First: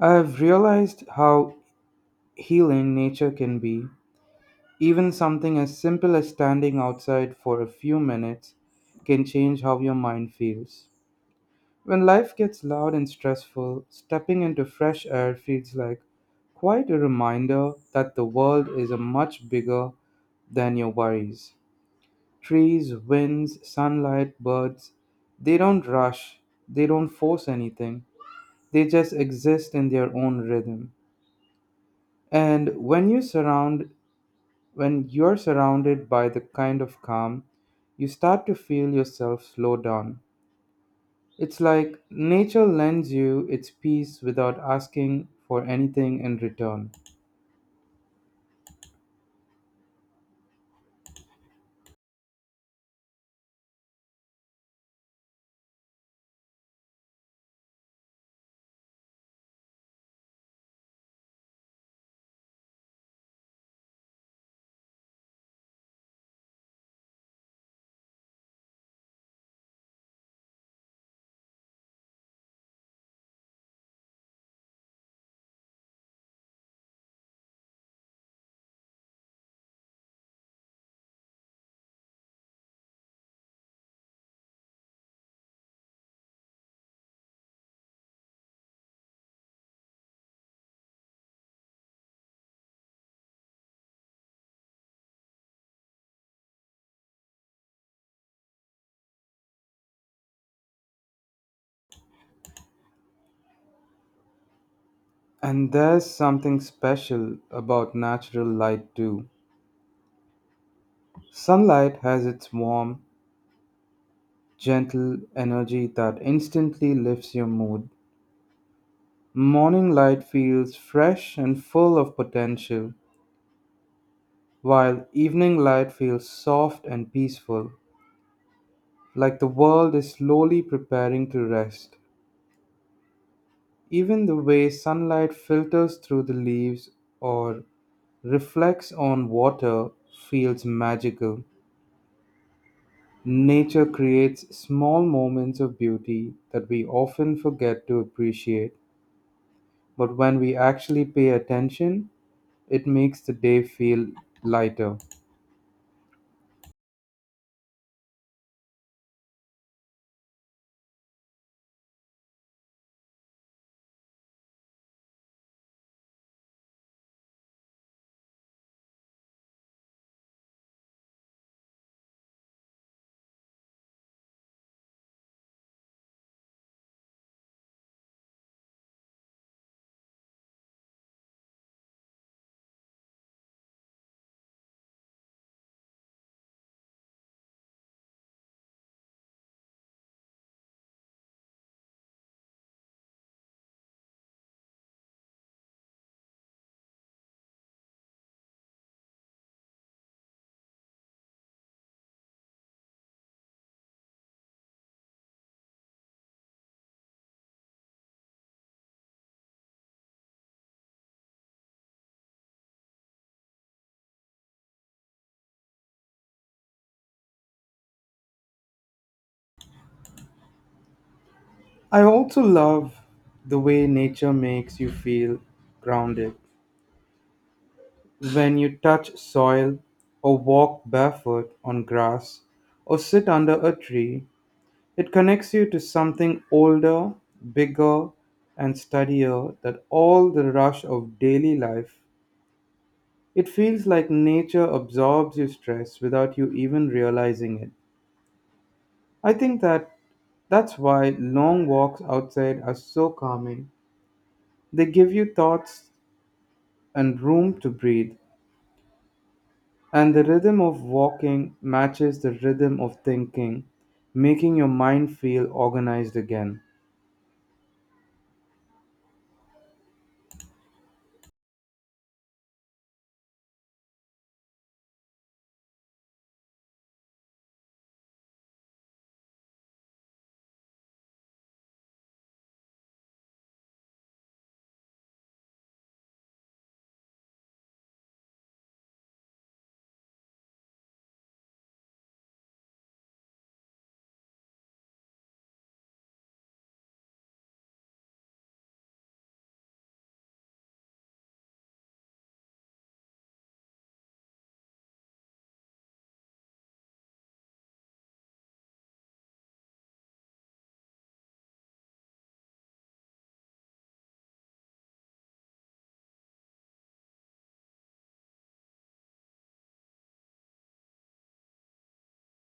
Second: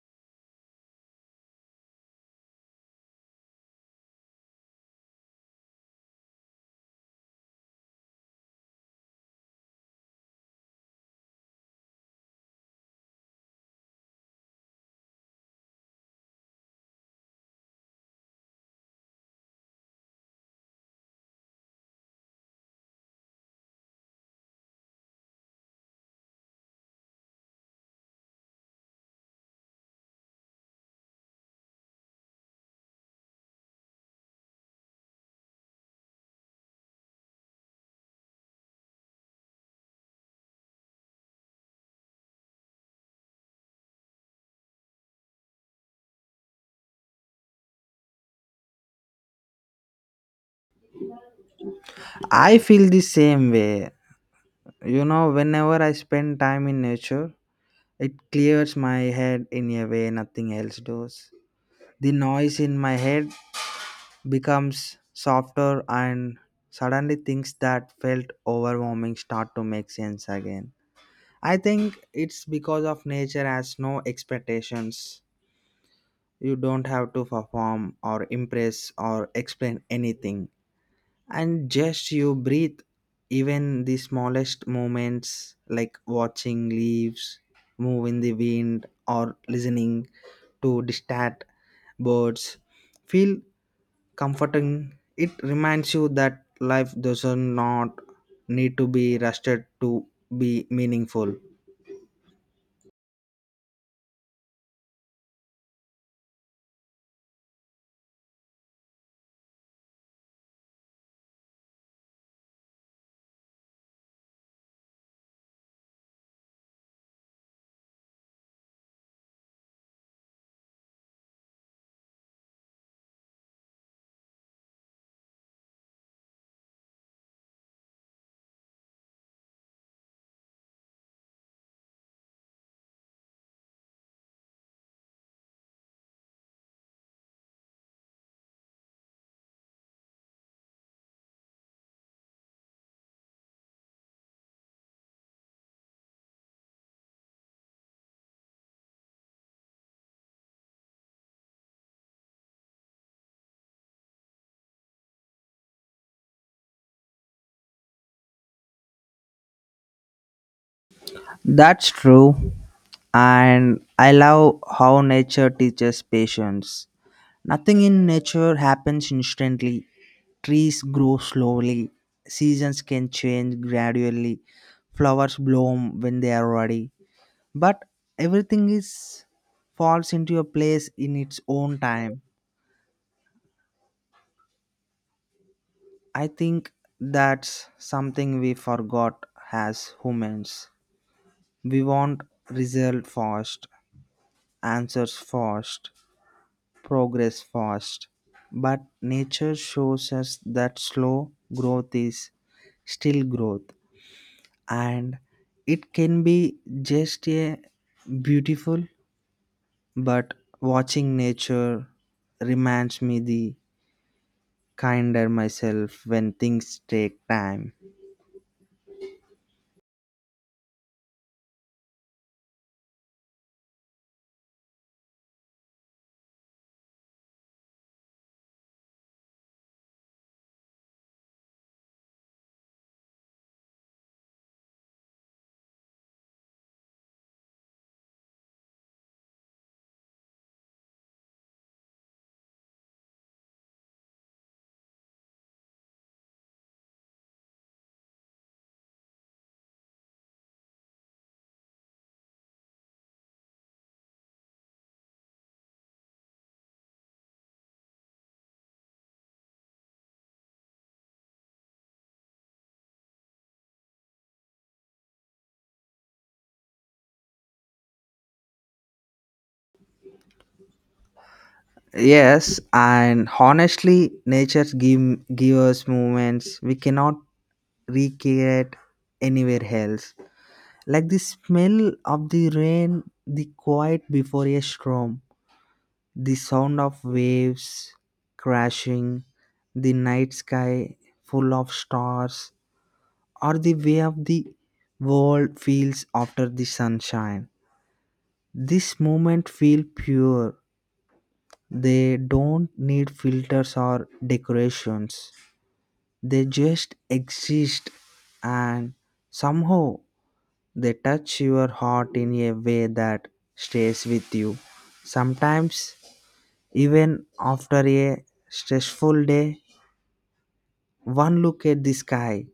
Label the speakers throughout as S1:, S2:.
S1: I've realized how healing nature can be. Even something as simple as standing outside for a few minutes can change how your mind feels. When life gets loud and stressful, stepping into fresh air feels like quite a reminder that the world is a much bigger than your worries. Trees, winds, sunlight, birds, they don't rush, they don't force anything. They just exist in their own rhythm. And when you surround When you're surrounded by the kind of calm, you start to feel yourself slow down. It's like nature lends you its peace without asking for anything in return.
S2: I feel the same way. You know, whenever I spend time in nature, it clears my head in a way nothing else does. The noise in my head becomes softer, and suddenly things that felt overwhelming start to make sense again. I think it's because of nature has no expectations. You don't have to perform or impress or explain anything, and just you breathe. Even the smallest moments like watching leaves move in the wind or listening to distant birds feel comforting. It reminds you that life does not need to be rushed to be meaningful.
S1: And there's something special about natural light too. Sunlight has its warm, gentle energy that instantly lifts your mood. Morning light feels fresh and full of potential, while evening light feels soft and peaceful, like the world is slowly preparing to rest. Even the way sunlight filters through the leaves or reflects on water feels magical. Nature creates small moments of beauty that we often forget to appreciate, but when we actually pay attention, it makes the day feel lighter.
S2: That's true, and I love how nature teaches patience. Nothing in nature happens instantly. Trees grow slowly, seasons can change gradually, flowers bloom when they are ready. But everything is falls into a place in its own time. I think that's something we forgot as humans. We want result fast, answers fast, progress fast. But nature shows us that slow growth is still growth, and it can be just a beautiful, but watching nature reminds me the kinder myself when things take time.
S1: I also love the way nature makes you feel grounded. When you touch soil, or walk barefoot on grass, or sit under a tree, it connects you to something older, bigger, and steadier than all the rush of daily life. It feels like nature absorbs your stress without you even realizing it. I think that that's why long walks outside are so calming. They give you thoughts and room to breathe. And the rhythm of walking matches the rhythm of thinking, making your mind feel organized again.
S2: Yes, and honestly, nature give us moments we cannot recreate anywhere else, like the smell of the rain, the quiet before a storm. The sound of waves crashing, the night sky full of stars, or the way of the world feels after the sunshine. This moment feel pure. They don't need filters or decorations. They just exist, and somehow they touch your heart in a way that stays with you. Sometimes, even after a stressful day, one look at the sky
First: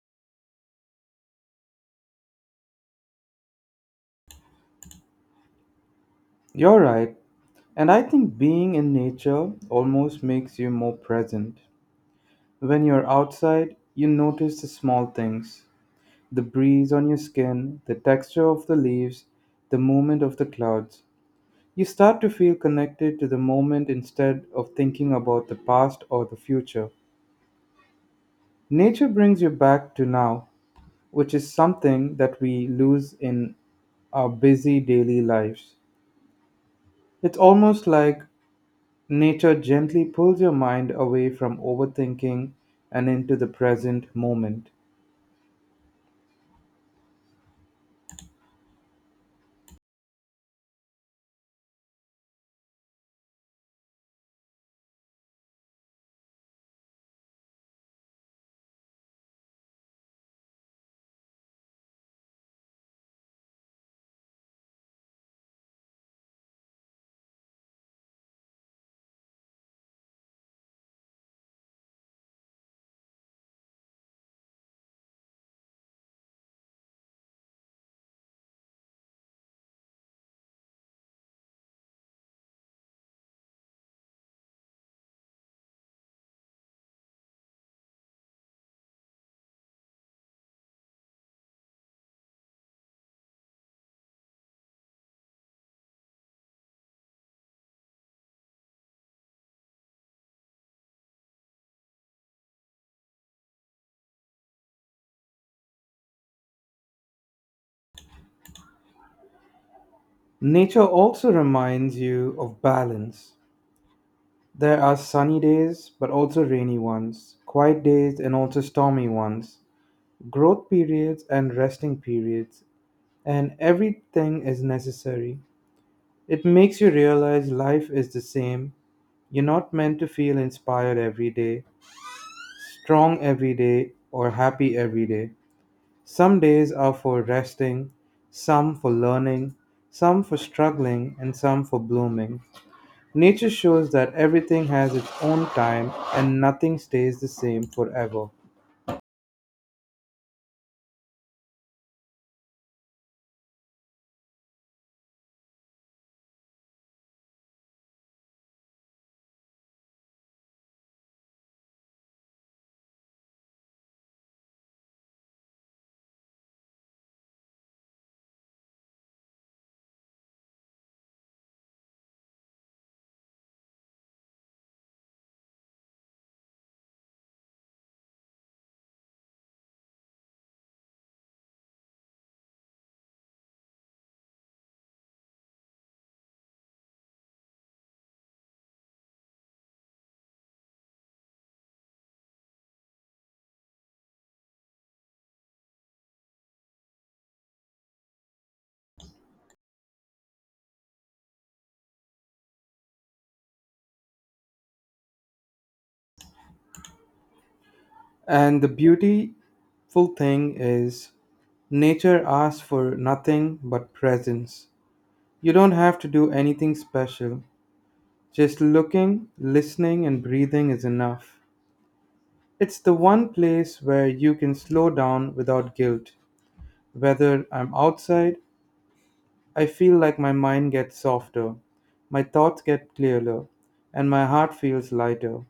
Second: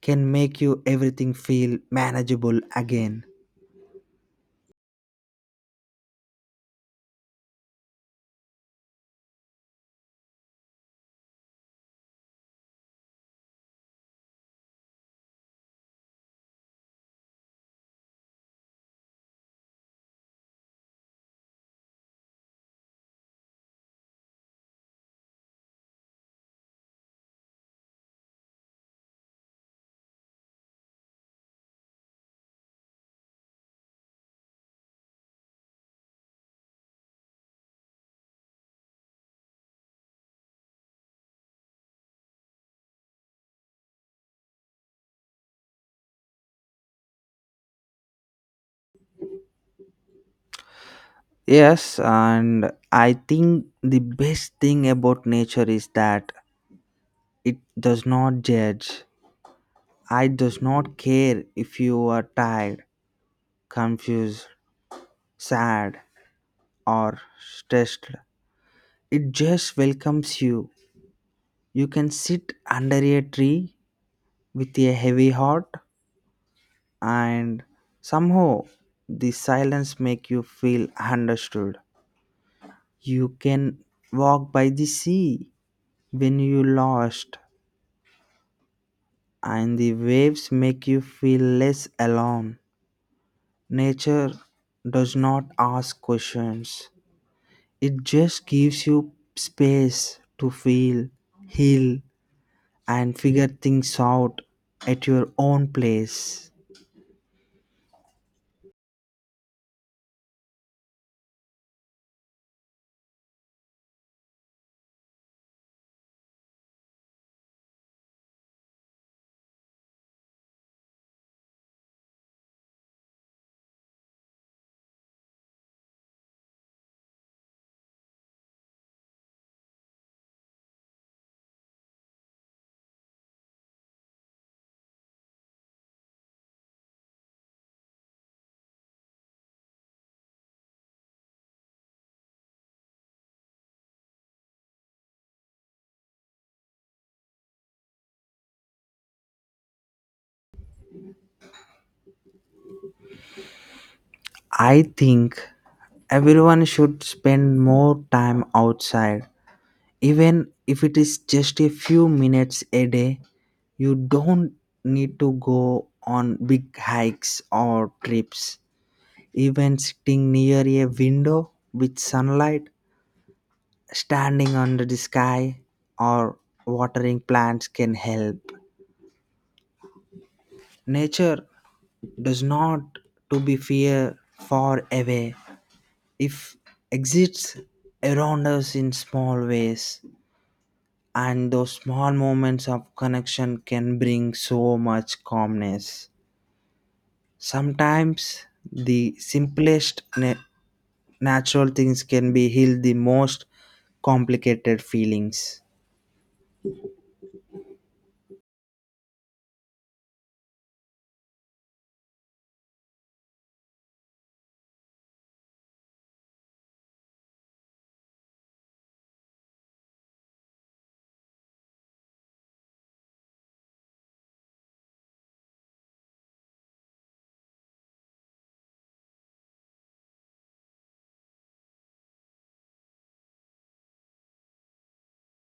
S2: can make you everything feel manageable again.
S1: You're right. And I think being in nature almost makes you more present. When you're outside, you notice the small things, the breeze on your skin, the texture of the leaves, the movement of the clouds. You start to feel connected to the moment instead of thinking about the past or the future. Nature brings you back to now, which is something that we lose in our busy daily lives. It's almost like nature gently pulls your mind away from overthinking and into the present moment.
S2: Yes, and I think the best thing about nature is that it does not judge. I does not care if you are tired, confused, sad, or stressed. It just welcomes you. You can sit under a tree with a heavy heart, and somehow the silence make you feel understood. You can walk by the sea when you lost, and the waves make you feel less alone. Nature does not ask questions, it just gives you space to feel, heal, and figure things out at your own place.
S1: Nature also reminds you of balance. There are sunny days, but also rainy ones, quiet days, and also stormy ones, growth periods, and resting periods, and everything is necessary. It makes you realize life is the same. You're not meant to feel inspired every day, strong every day, or happy every day. Some days are for resting, some for learning, some for struggling, and some for blooming. Nature shows that everything has its own time and nothing stays the same forever.
S2: I think everyone should spend more time outside, even if it is just a few minutes a day. You don't need to go on big hikes or trips. Even sitting near a window with sunlight, standing under the sky, or watering plants can help. Nature does not to be fear far away if exists around us in small ways, and those small moments of connection can bring so much calmness. Sometimes the simplest natural things can be heal the most complicated feelings.
S1: And the beautiful thing is, nature asks for nothing but presence. You don't have to do anything special. Just looking, listening, and breathing is enough. It's the one place where you can slow down without guilt. Whether I'm outside, I feel like my mind gets softer, my thoughts get clearer, and my heart feels lighter.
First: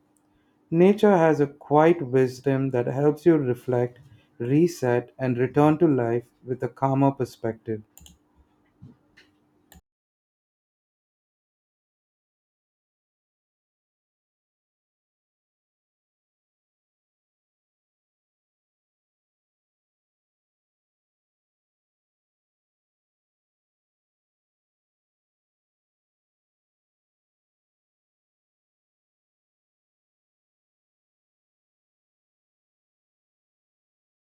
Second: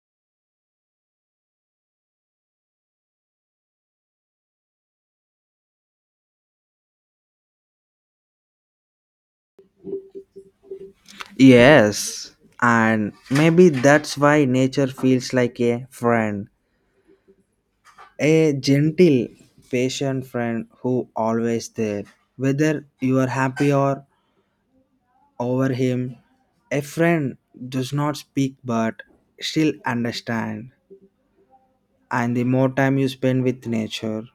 S1: Nature has a quiet wisdom that helps you reflect, reset, and return to life with a calmer perspective.
S2: Yes, and maybe that's why nature feels like a friend, a gentle, patient friend who always there, whether you are happy or over him. A friend does not speak but still understand. And the more time you spend with nature,